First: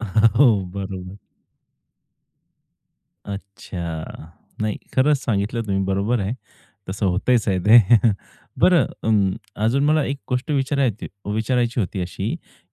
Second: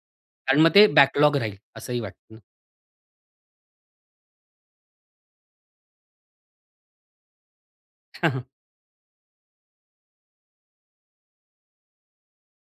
आणि हो, मग ते बरोबर. बॅकलॉग राहील असंही वाटतं ना. अच्छा. नाही खरंच सांगितलं तुम्ही. बरोबर आहे. तसं होतच आहे ते. बरं अं अजून मला एक गोष्ट विचारायची विचारायची होती अशी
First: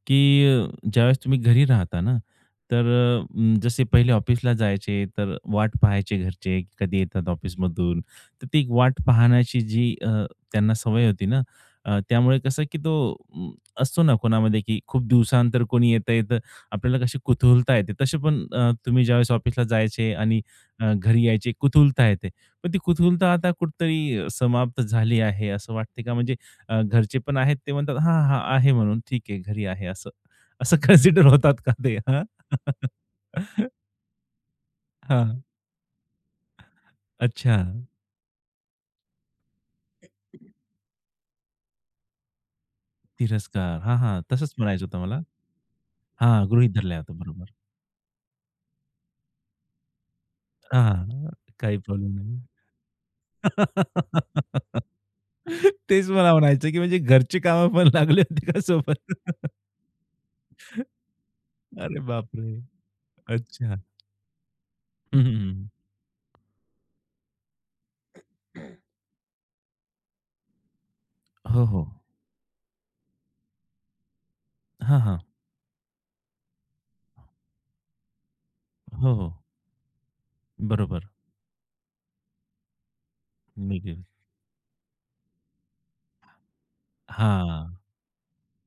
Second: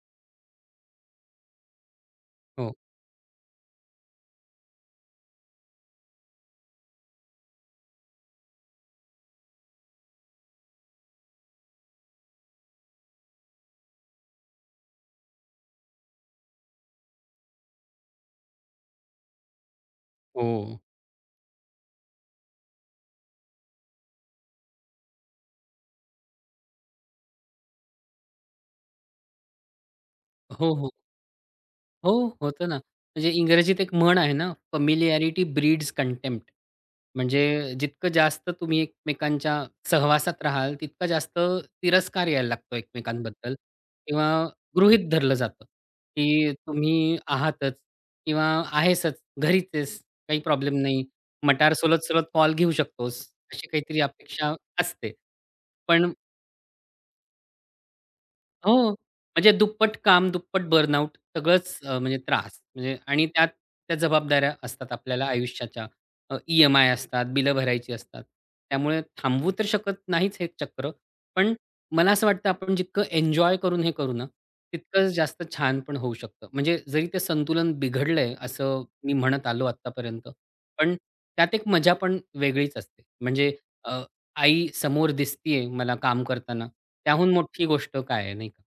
की अ, ज्यावेळेस तुम्ही घरी राहता ना, हो. तर अ, अं जसे पहिले ऑफिसला जायचे, तर वाट पहायचे घरचे की कधी येतात ऑफिसमधून? तर ती एक वाट पाहण्याची जी अ, त्यांना सवय होती ना, अ, त्यामुळे कसं की तो अं, असतो ना कोणामध्ये की खूप दिवसानंतर कोणी येतंय, तर आपल्याला कशी कुतूहलता येते. तशी पण अ, तुम्ही ज्यावेळेस ऑफिसला जायचे आणि हो. अ, घरी यायचे कुतूहलता येते. पण ती कुतूहलता आता कुठेतरी समाप्त झाली आहे असं वाटते का? म्हणजे अ, घरचे पण आहेत ते म्हणतात, "हां, हां,"आहे म्हणून. "ठीक आहे, घरी आहे" असं, हो, असं हो. कान्सिडर होतात का ते? हो, हां. होतं ना. म्हणजे इंग्रजीत एक म्हण आहे ना हां. "Familiarity breeds contempt." अच्छा. म्हणजे जितकं जास्त तुम्ही एकमेकांच्या सहवासात राहाल, तितकं जास्त तिरस्कार यायला लागतो एकमेकांबद्दल तिरस्कार, हां, हां, किंवा तसंच म्हणायचं होतं गृहीत मला. धरलं जातं, हां, की गृहीत धरल्या जातो. तुम्ही बरोबर. आहातच किंवा आहेसच घरीच आहेस. काही प्रॉब्लेम हां, नाही. हां, मटार काही प्रॉब्लेम सोलत-सोलत नाही. कॉल घेऊ शकतोस अशी काहीतरी अपेक्षा असते. तेच पण मला म्हणायचंय की म्हणजे घरची कामं पण लागली होती का हो. सोबत? म्हणजे दुप्पट काम. दुप्पट बर्नआउट. सगळंच अ, अरे, म्हणजे बापरे! त्रास म्हणजे. आणि त्यात अच्छा. त्या जबाबदाऱ्या असतात हं, हं, आपल्याला हं, हं. आयुष्याच्या. अ, ई-एम-आय असतात, बिलं भरायची असतात. त्यामुळे थांबवू तर शकत नाहीच हे चक्र. पण हो, हो. मला असं वाटतं आपण जितकं एन्जॉय करून, हे करू ना, हां, तितकंच हां. जास्त छान पण होऊ शकतं. म्हणजे जरी ते संतुलन बिघडलंय असं हो, मी हो. म्हणत आलो आत्तापर्यंत. पण बरोबर. त्यात एक मजा पण वेगळीच असते. म्हणजे अ, [unintelligible] आई समोर दिसतीये मला काम करताना, त्याहून मोठी हां. गोष्ट काय आहे, नाही का.